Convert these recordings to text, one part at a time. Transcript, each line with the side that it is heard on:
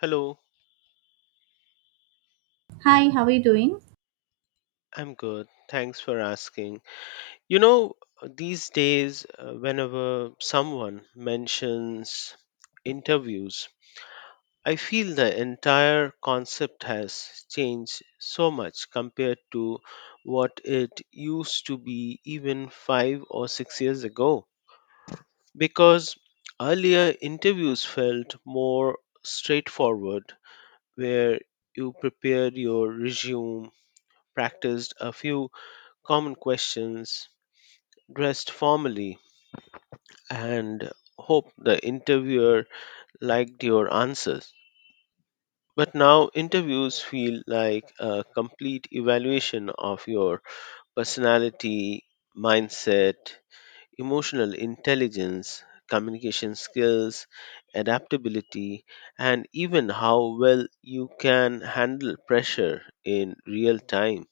left: Hello,
right: Hi, how are you doing?
left: I'm good. Thanks for asking. You know, these days, whenever someone mentions interviews, I feel the entire concept has changed so much compared to what it used to be even 5 or 6 years ago. Because earlier, interviews felt more straightforward, where you prepared your resume, practiced a few common questions, dressed formally, and hoped the interviewer liked your answers. But now interviews feel like a complete evaluation of your personality, mindset, emotional intelligence, communication skills, adaptability, and even how well you can handle pressure in real time.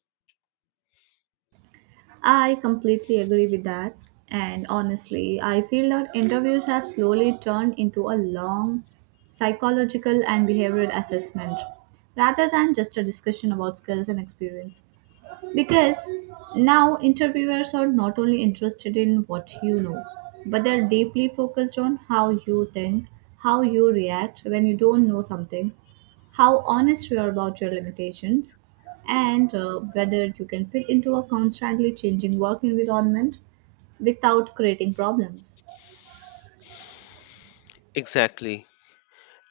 right: I completely agree with that. And honestly, I feel that interviews have slowly turned into a long psychological and behavioral assessment rather than just a discussion about skills and experience. Because now interviewers are not only interested in what you know, but they're deeply focused on how you think, how you react when you don't know something, how honest you are about your limitations, and whether you can fit into a constantly changing work environment without creating problems.
left: Exactly.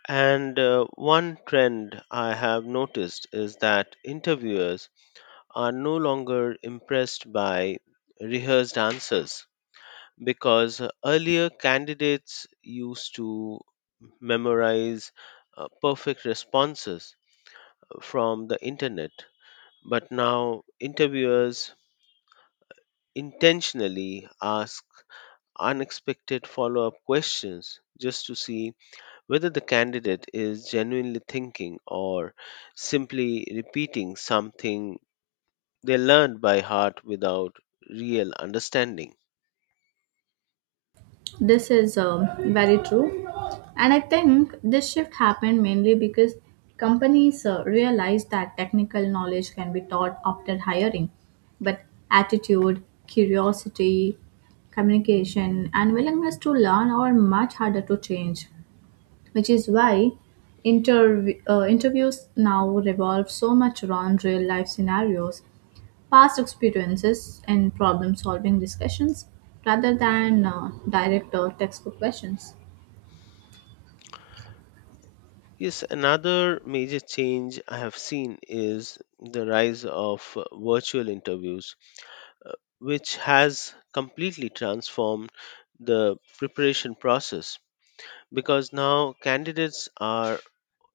left: And one trend I have noticed is that interviewers are no longer impressed by rehearsed answers, because earlier candidates used to memorize perfect responses from the internet. But now interviewers intentionally ask unexpected follow up questions just to see whether the candidate is genuinely thinking or simply repeating something they learned by heart without real understanding.
right: This is very true. And I think this shift happened mainly because companies realized that technical knowledge can be taught after hiring, but attitude, curiosity, communication, and willingness to learn are much harder to change, which is why interviews now revolve so much around real life scenarios, past experiences, and problem solving discussions rather than direct or textbook questions.
left: Yes, another major change I have seen is the rise of virtual interviews, uh, which has completely transformed the preparation process, because now candidates are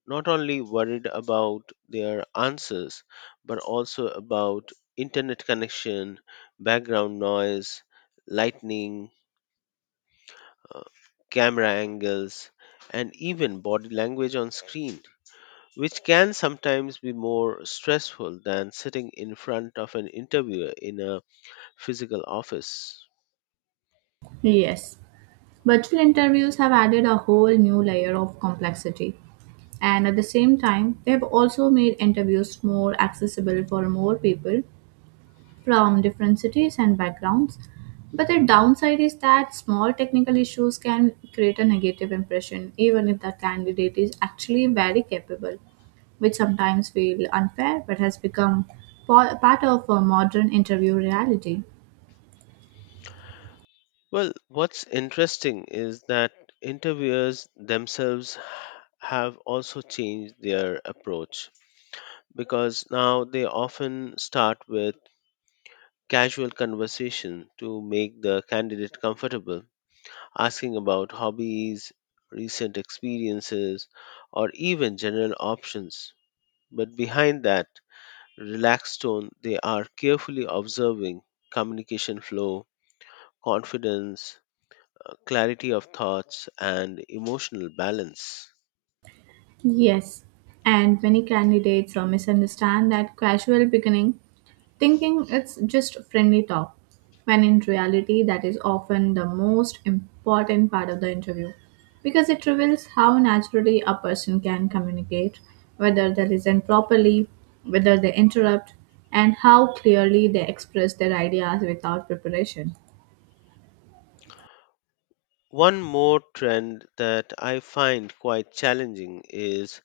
left: not only worried about their answers, but also about internet connection, background noise, lightning, uh, camera angles, and even body language on screen, which can sometimes be more stressful than sitting in front of an interviewer in a physical office.
right: Yes, virtual interviews have added a whole new layer of complexity. And at the same time, they have also made interviews more accessible for more people from different cities and backgrounds. But the downside is that small technical issues can create a negative impression, even if the candidate is actually very capable, which sometimes feel unfair but has become part of a modern interview reality.
left: Well, what's interesting is that interviewers themselves have also changed their approach, because now they often start with casual conversation to make the candidate comfortable, asking about hobbies, recent experiences, or even general options. But behind that relaxed tone, they are carefully observing communication flow, confidence, clarity of thoughts, and emotional balance.
right: Yes, and many candidates misunderstand that casual beginning, thinking it's just friendly talk, when in reality, that is often the most important part of the interview because it reveals how naturally a person can communicate, whether they listen properly, whether they interrupt, and how clearly they express their ideas without preparation.
left: One more trend that I find quite challenging is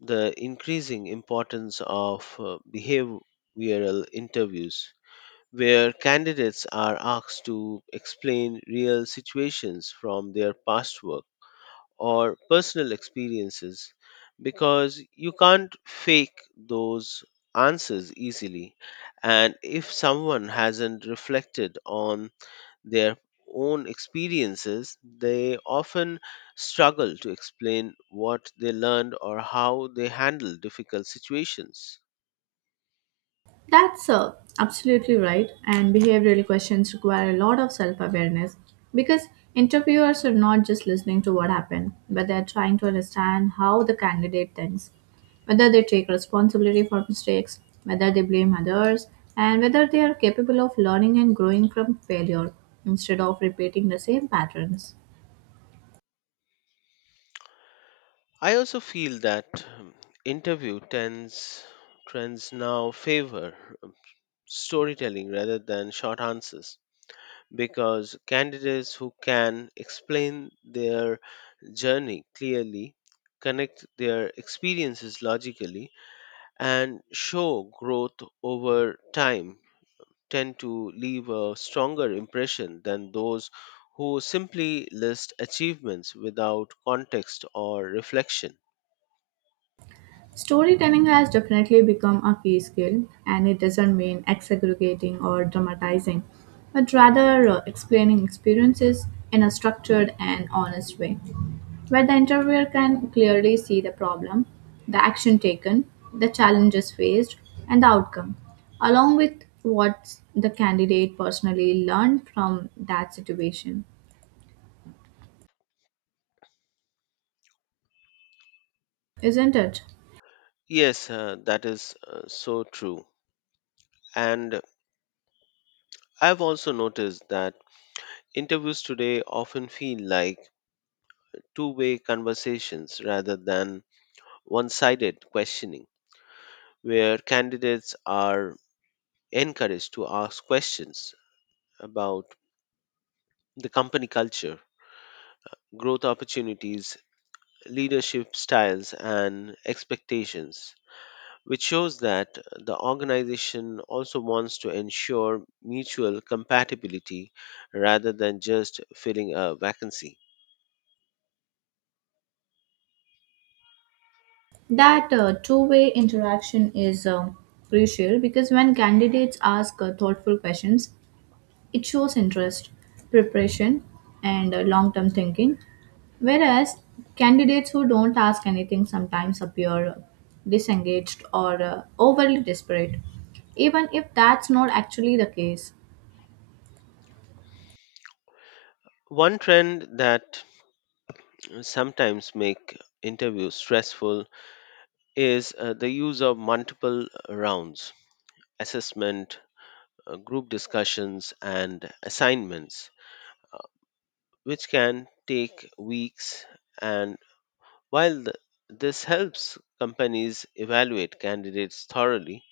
left: the increasing importance of behavioral interviews, where candidates are asked to explain real situations from their past work or personal experiences, because you can't fake those answers easily. And if someone hasn't reflected on their own experiences, they often struggle to explain what they learned or how they handle difficult situations.
right: That's absolutely right, and behavioral questions require a lot of self awareness because interviewers are not just listening to what happened, but they're trying to understand how the candidate thinks, whether they take responsibility for mistakes, whether they blame others, and whether they are capable of learning and growing from failure instead of repeating the same patterns.
left: I also feel that um, interview tends trends now favor um, storytelling rather than short answers, because candidates who can explain their journey clearly, connect their experiences logically, and show growth over time tend to leave a stronger impression than those who simply list achievements without context or reflection.
right: Storytelling has definitely become a key skill, and it doesn't mean exaggerating or dramatizing, but rather explaining experiences in a structured and honest way, where the interviewer can clearly see the problem, the action taken, the challenges faced, and the outcome, along with what the candidate personally learned from that situation. Isn't it?
left: Yes, that is so true. And I've also noticed that interviews today often feel like two-way conversations rather than one sided questioning, where candidates are encouraged to ask questions about the company culture, growth opportunities, leadership styles, and expectations, which shows that the organization also wants to ensure mutual compatibility rather than just filling a vacancy.
right: That two-way interaction is crucial because when candidates ask thoughtful questions, it shows interest, preparation, and long term thinking. Whereas candidates who don't ask anything sometimes appear disengaged or overly desperate, even if that's not actually the case.
left: One trend that sometimes make interviews stressful is the use of multiple rounds, assessment, group discussions, and assignments, which can take weeks. And While th- this helps companies evaluate candidates thoroughly,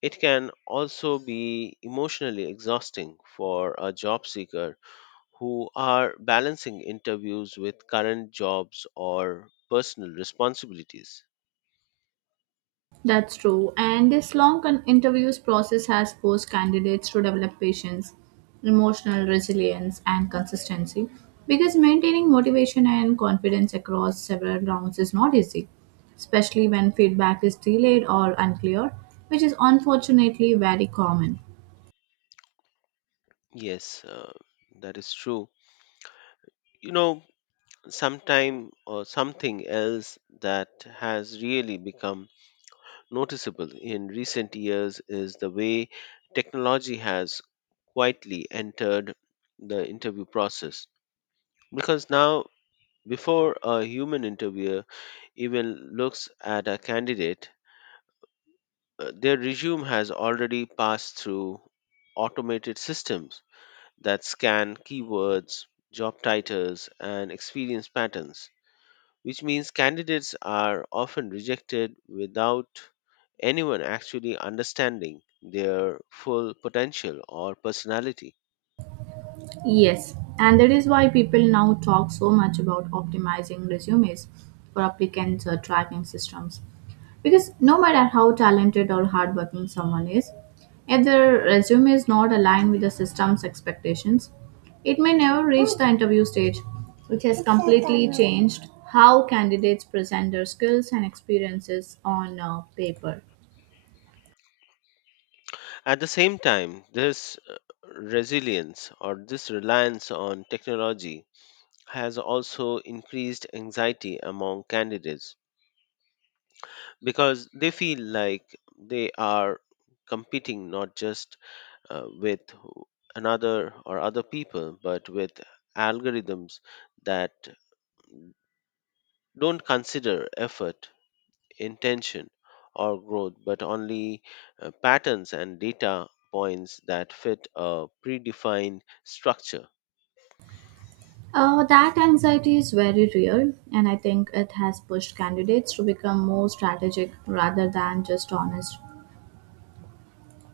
left: it can also be emotionally exhausting for a job seeker who are balancing interviews with current jobs or personal responsibilities.
right: That's true, and this interviews process has forced candidates to develop patience, emotional resilience, and consistency because maintaining motivation and confidence across several rounds is not easy, especially when feedback is delayed or unclear, which is unfortunately very common.
left: Yes, that is true. You know, sometime or something else that has really become noticeable in recent years is the way technology has quietly entered the interview process. Because now, before a human interviewer even looks at a candidate, their resume has already passed through automated systems that scan keywords, job titles, and experience patterns, which means candidates are often rejected without anyone actually understanding their full potential or personality.
right: Yes, and that is why people now talk so much about optimizing resumes for applicants or tracking systems. Because no matter how talented or hardworking someone is, if their resume is not aligned with the system's expectations, it may never reach the interview stage, which has completely changed how candidates present their skills and experiences on paper.
left: At the same time, this resilience, or this reliance on technology, has also increased anxiety among candidates, because they feel like they are competing not just with another or other people but with algorithms that don't consider effort, intention, or growth, but only patterns and data points that fit a predefined structure.
right: That anxiety is very real, and I think it has pushed candidates to become more strategic rather than just honest.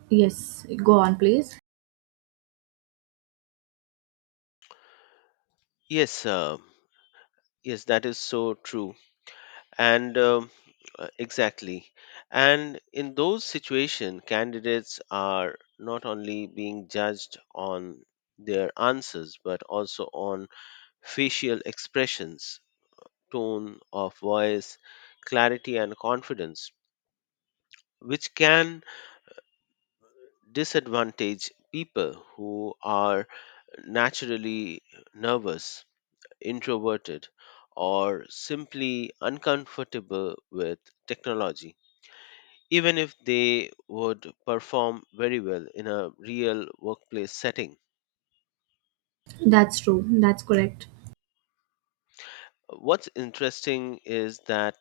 right: Yes, go on, please.
left: Yes, uh, yes, that is so true. And exactly. And in those situations, candidates are not only being judged on their answers, but also on facial expressions, tone of voice, clarity, and confidence, which can disadvantage people who are naturally nervous, introverted, or simply uncomfortable with technology, even if they would perform very well in a real workplace setting.
right: That's true. That's correct.
left: What's interesting is that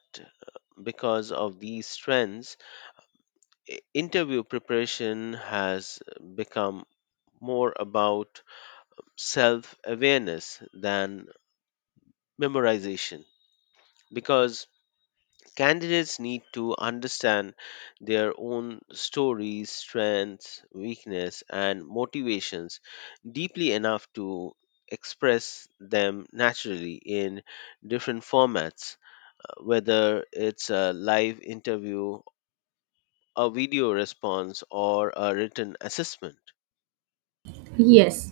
left: because of these trends, interview preparation has become more about self awareness than memorization, because candidates need to understand their own stories, strengths, weakness, and motivations deeply enough to express them naturally in different formats, whether it's a live interview, a video response, or a written assessment.
right: Yes.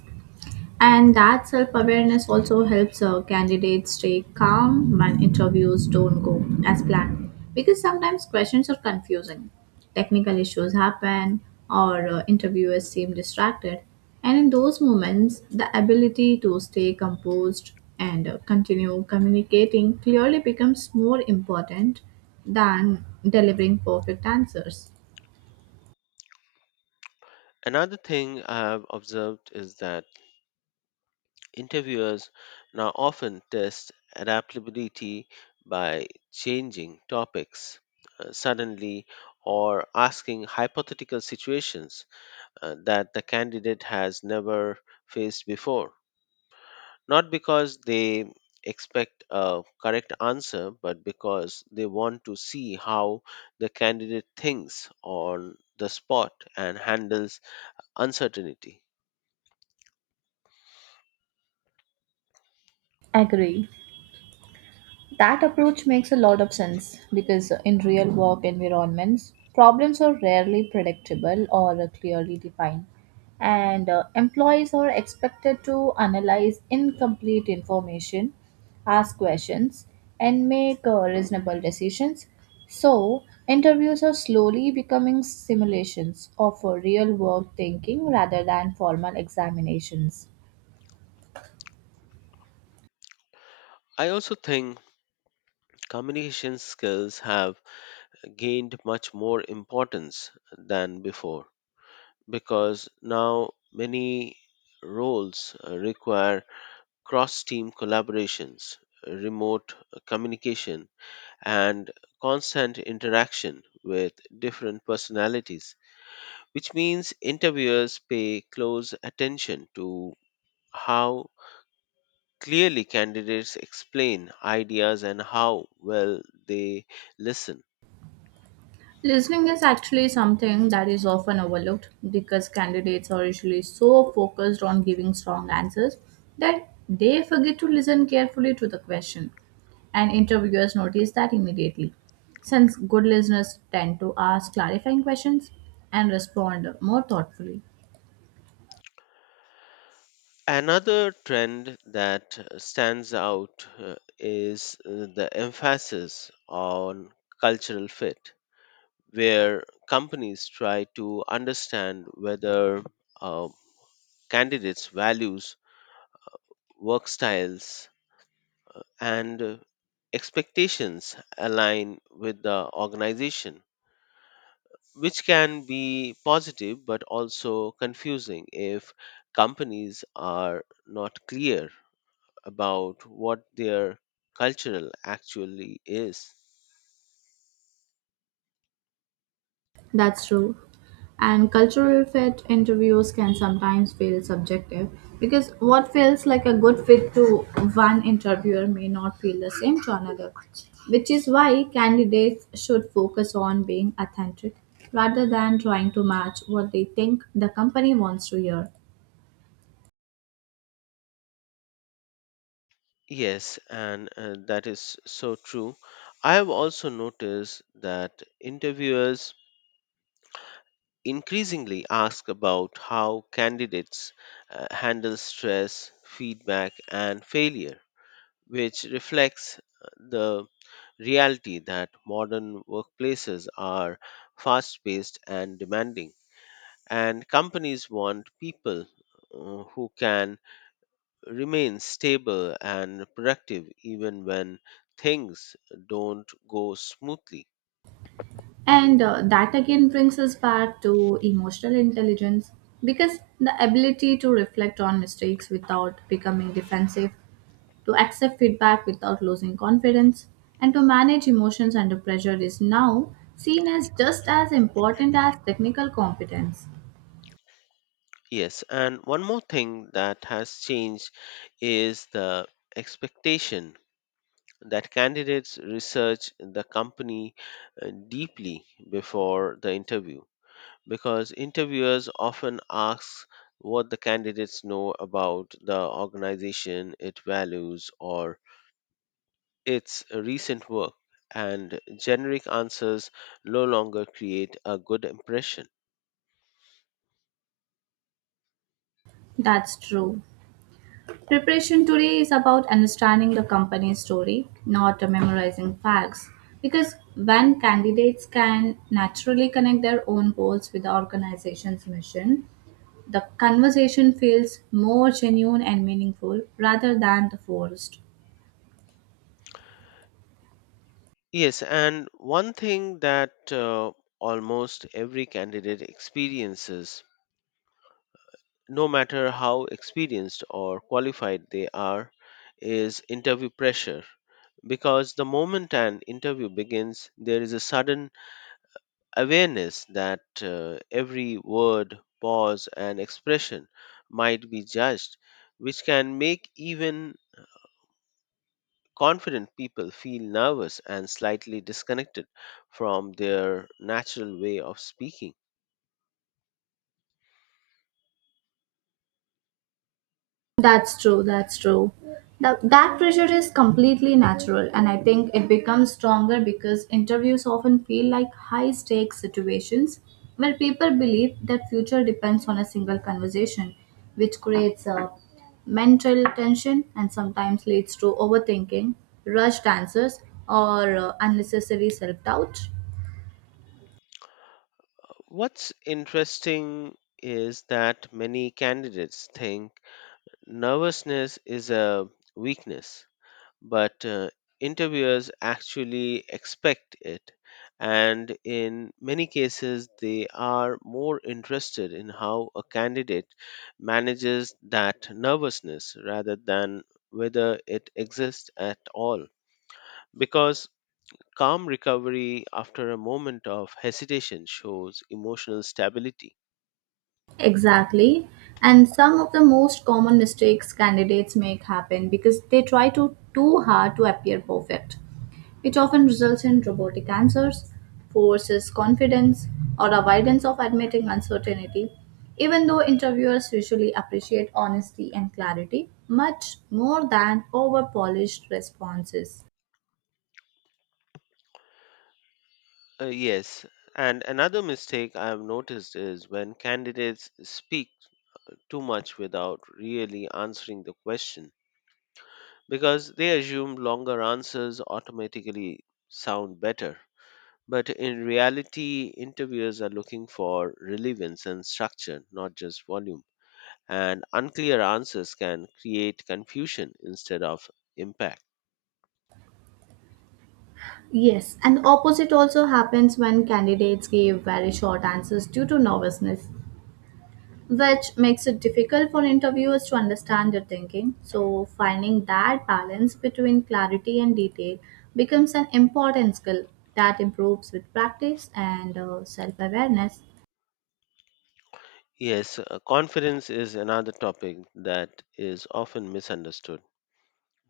right: And that self awareness also helps candidates stay calm when interviews don't go as planned. Because sometimes questions are confusing, technical issues happen, or interviewers seem distracted. And in those moments, the ability to stay composed and continue communicating clearly becomes more important than delivering perfect answers.
left: Another thing I've observed is that interviewers now often test adaptability by changing topics suddenly, or asking hypothetical situations that the candidate has never faced before. Not because they expect a correct answer, but because they want to see how the candidate thinks on the spot and handles uncertainty.
right: Agree. That approach makes a lot of sense because in real work environments, problems are rarely predictable or clearly defined, and employees are expected to analyze incomplete information, ask questions, and make reasonable decisions. So, interviews are slowly becoming simulations of real work thinking rather than formal examinations.
left: I also think communication skills have gained much more importance than before, because now many roles require cross team collaborations, remote communication, and constant interaction with different personalities, which means interviewers pay close attention to how clearly candidates explain ideas and how well they listen.
right: Listening is actually something that is often overlooked because candidates are usually so focused on giving strong answers that they forget to listen carefully to the question, and interviewers notice that immediately. Since good listeners tend to ask clarifying questions and respond more thoughtfully.
left: Another trend that stands out is the emphasis on cultural fit, where companies try to understand whether uh, candidates' values, work styles, and expectations align with the organization, which can be positive but also confusing if companies are not clear about what their cultural actually is.
right: That's true. And cultural fit interviews can sometimes feel subjective because what feels like a good fit to one interviewer may not feel the same to another, which is why candidates should focus on being authentic rather than trying to match what they think the company wants to hear.
left: Yes, and that is so true. I have also noticed that interviewers increasingly ask about how candidates handle stress, feedback, and failure, which reflects the reality that modern workplaces are fast paced and demanding, and companies want people who can remain stable and productive even when things don't go smoothly.
right: And that again brings us back to emotional intelligence because the ability to reflect on mistakes without becoming defensive, to accept feedback without losing confidence, and to manage emotions under pressure is now seen as just as important as technical competence.
left: Yes, and one more thing that has changed is the expectation that candidates research the company deeply before the interview, because interviewers often ask what the candidates know about the organization, its values, or its recent work, and generic answers no longer create a good impression.
right: That's true. Preparation today is about understanding the company's story, not memorizing facts. Because when candidates can naturally connect their own goals with the organization's mission, the conversation feels more genuine and meaningful rather than the forced.
left: Yes, and one thing that almost every candidate experiences, no matter how experienced or qualified they are, is interview pressure. Because the moment an interview begins, there is a sudden awareness that every word, pause, and expression might be judged, which can make even confident people feel nervous and slightly disconnected from their natural way of speaking.
right: That's true. That's true. That pressure is completely natural, and I think it becomes stronger because interviews often feel like high stakes situations where people believe that future depends on a single conversation, which creates a mental tension and sometimes leads to overthinking, rushed answers, or unnecessary self doubt.
left: What's interesting is that many candidates think nervousness is a weakness, but interviewers actually expect it. And in many cases, they are more interested in how a candidate manages that nervousness rather than whether it exists at all. Because calm recovery after a moment of hesitation shows emotional stability.
right: Exactly. And some of the most common mistakes candidates make happen because they try to too hard to appear perfect, which often results in robotic answers, forces confidence, or avoidance of admitting uncertainty. Even though interviewers usually appreciate honesty and clarity much more than over polished responses.
left: Yes. And another mistake I've noticed is when candidates speak too much without really answering the question, because they assume longer answers automatically sound better. But in reality, interviewers are looking for relevance and structure, not just volume. And unclear answers can create confusion instead of impact.
right: Yes, and opposite also happens when candidates give very short answers due to nervousness, which makes it difficult for interviewers to understand your thinking. So, finding that balance between clarity and detail becomes an important skill that improves with practice and self awareness.
left: Yes, confidence is another topic that is often misunderstood,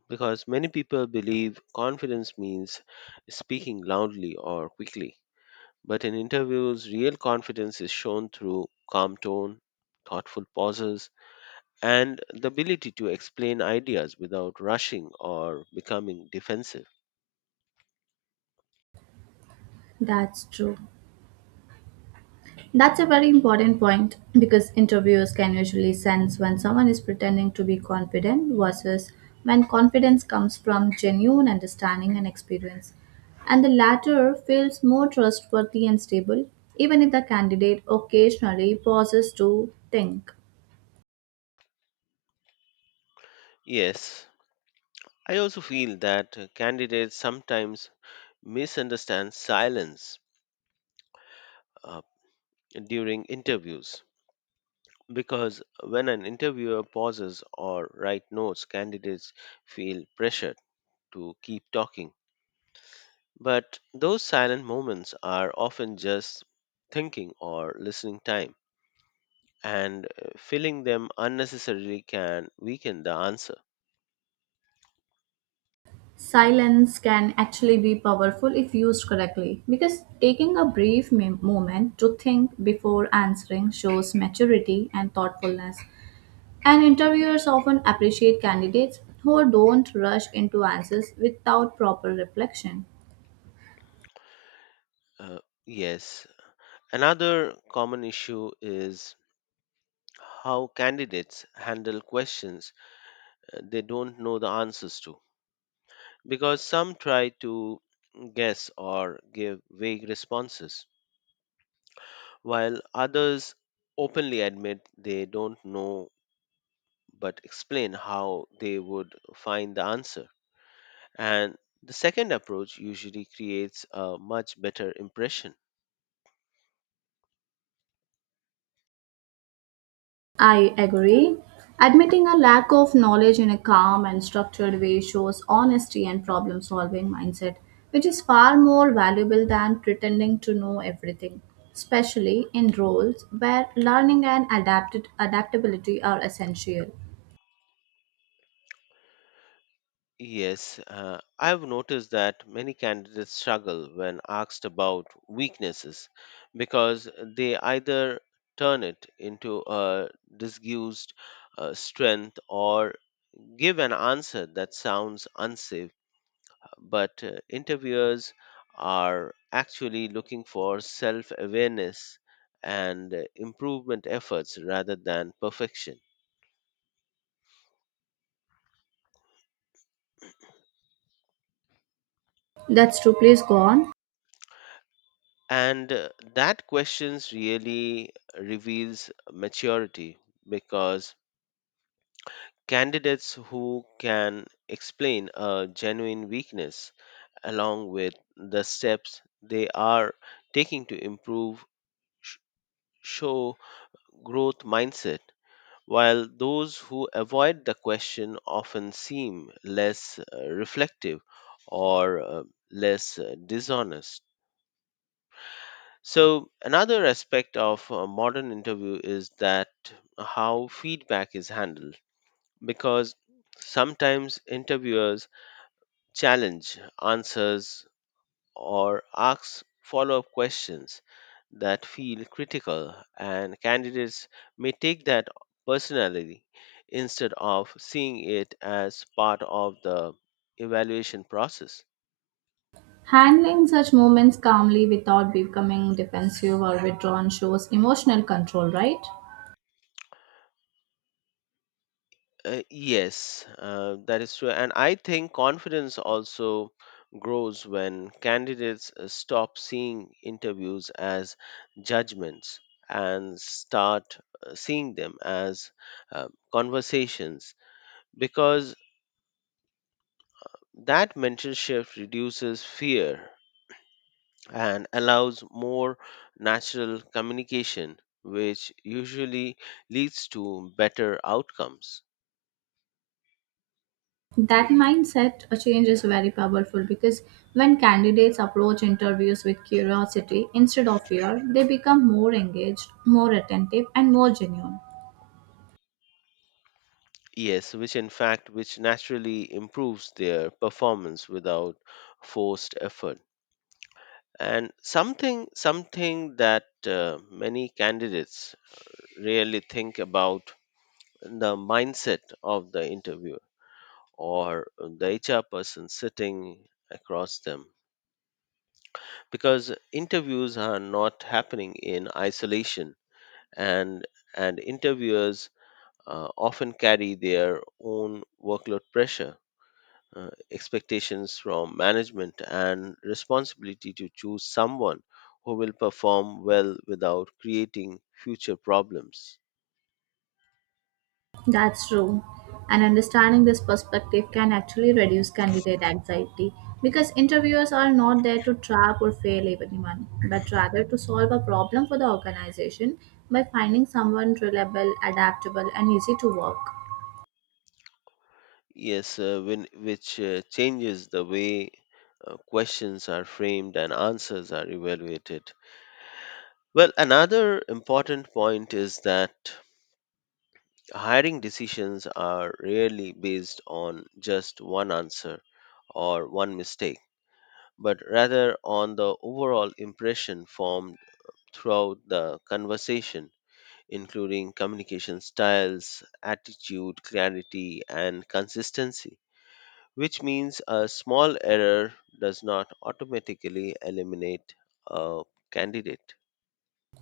left: because many people believe confidence means speaking loudly or quickly. But in interviews, real confidence is shown through calm tone, thoughtful pauses, and the ability to explain ideas without rushing or becoming defensive.
right: That's true. That's a very important point because interviewers can usually sense when someone is pretending to be confident versus when confidence comes from genuine understanding and experience. And the latter feels more trustworthy and stable, even if the candidate occasionally pauses to think.
left: Yes, I also feel that candidates sometimes misunderstand silence uh, during interviews, because when an interviewer pauses or writes notes, candidates feel pressured to keep talking. But those silent moments are often just thinking or listening time, and filling them unnecessarily can weaken the answer.
right: Silence can actually be powerful if used correctly because taking a brief moment to think before answering shows maturity and thoughtfulness. And interviewers often appreciate candidates who don't rush into answers without proper reflection.
left: Uh, yes, another common issue is how candidates handle questions they don't know the answers to, because some try to guess or give vague responses, while others openly admit they don't know but explain how they would find the answer, and the second approach usually creates a much better impression.
right: I agree. Admitting a lack of knowledge in a calm and structured way shows honesty and problem solving mindset, which is far more valuable than pretending to know everything, especially in roles where learning and adapted adaptability are essential.
left: Yes, I've noticed that many candidates struggle when asked about weaknesses, because they either turn it into a disguised strength or give an answer that sounds unsafe. But interviewers are actually looking for self awareness and improvement efforts rather than perfection.
right: That's true. Please go on.
left: And that questions really reveals maturity, because candidates who can explain a genuine weakness along with the steps they are taking to improve sh- show growth mindset, while those who avoid the question often seem less reflective or less dishonest. So, another aspect of a modern interview is that how feedback is handled, because sometimes interviewers challenge answers or ask follow up questions that feel critical, and candidates may take that personally instead of seeing it as part of the evaluation process.
right: Handling such moments calmly without becoming defensive or withdrawn shows emotional control, right?
left: Yes, that is true. And I think confidence also grows when candidates stop seeing interviews as judgments and start seeing them as conversations, because that mental shift reduces fear and allows more natural communication, which usually leads to better outcomes.
right: That mindset change is very powerful because when candidates approach interviews with curiosity instead of fear, they become more engaged, more attentive, and more genuine.
left: Yes, which in fact which naturally improves their performance without forced effort. And something that many candidates really think about the mindset of the interviewer or the HR person sitting across them, because interviews are not happening in isolation, and and interviewers often carry their own workload pressure, expectations from management, and responsibility to choose someone who will perform well without creating future problems.
right: That's true. And understanding this perspective can actually reduce candidate anxiety because interviewers are not there to trap or fail anyone, but rather to solve a problem for the organization by finding someone reliable, adaptable, and easy to work.
left: Yes, when, which changes the way questions are framed and answers are evaluated. Well, another important point is that hiring decisions are rarely based on just one answer or one mistake, but rather on the overall impression formed throughout the conversation, including communication styles, attitude, clarity, and consistency, which means a small error does not automatically eliminate a candidate.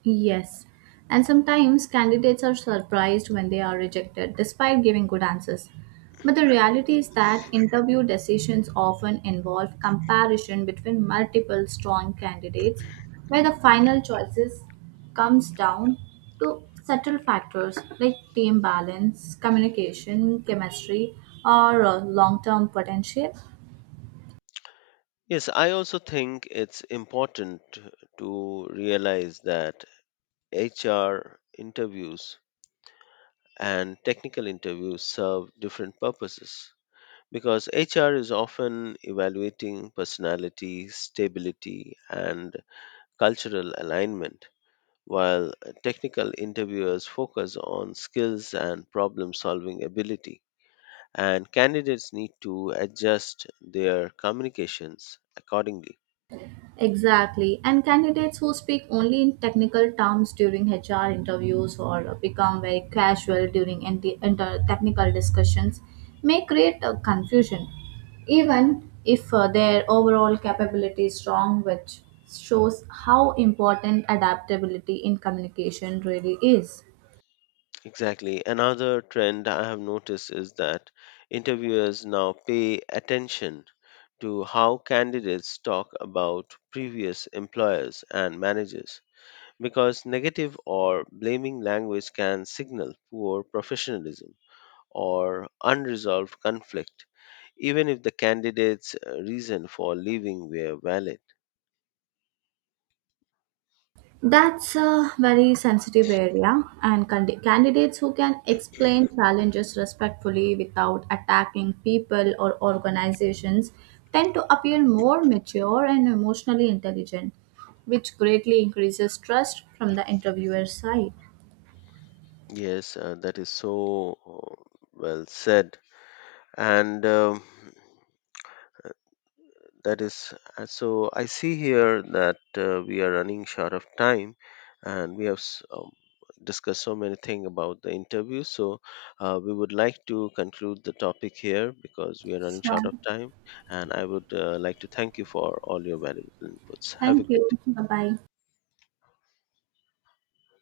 right: Yes. And sometimes candidates are surprised when they are rejected despite giving good answers. But the reality is that interview decisions often involve comparison between multiple strong candidates, where the final choices comes down to subtle factors like team balance, communication, chemistry, or long term potential.
left: Yes, I also think it's important to realize that HR interviews and technical interviews serve different purposes, because HR is often evaluating personality, stability, and cultural alignment, while technical interviewers focus on skills and problem solving ability. And candidates need to adjust their communications accordingly.
right: Exactly. And candidates who speak only in technical terms during HR interviews or become very casual during technical discussions may create a confusion, even if their overall capability is strong, which shows how important adaptability in communication really is.
left: Exactly. Another trend I have noticed is that interviewers now pay attention to how candidates talk about previous employers and managers, because negative or blaming language can signal poor professionalism or unresolved conflict, even if the candidate's reason for leaving were valid.
right: That's a very sensitive area, and candidates who can explain challenges respectfully without attacking people or organizations tend to appear more mature and emotionally intelligent, which greatly increases trust from the interviewer's side.
left: Yes, that is so well said. And that is so. I see here that we are running short of time, and we have discussed so many things about the interview. So we would like to conclude the topic here because we are running short
right: Sure.
left: of time. And I would like to thank you for all your valuable inputs. Have a
right: Thank you.
left: great
right: Bye bye.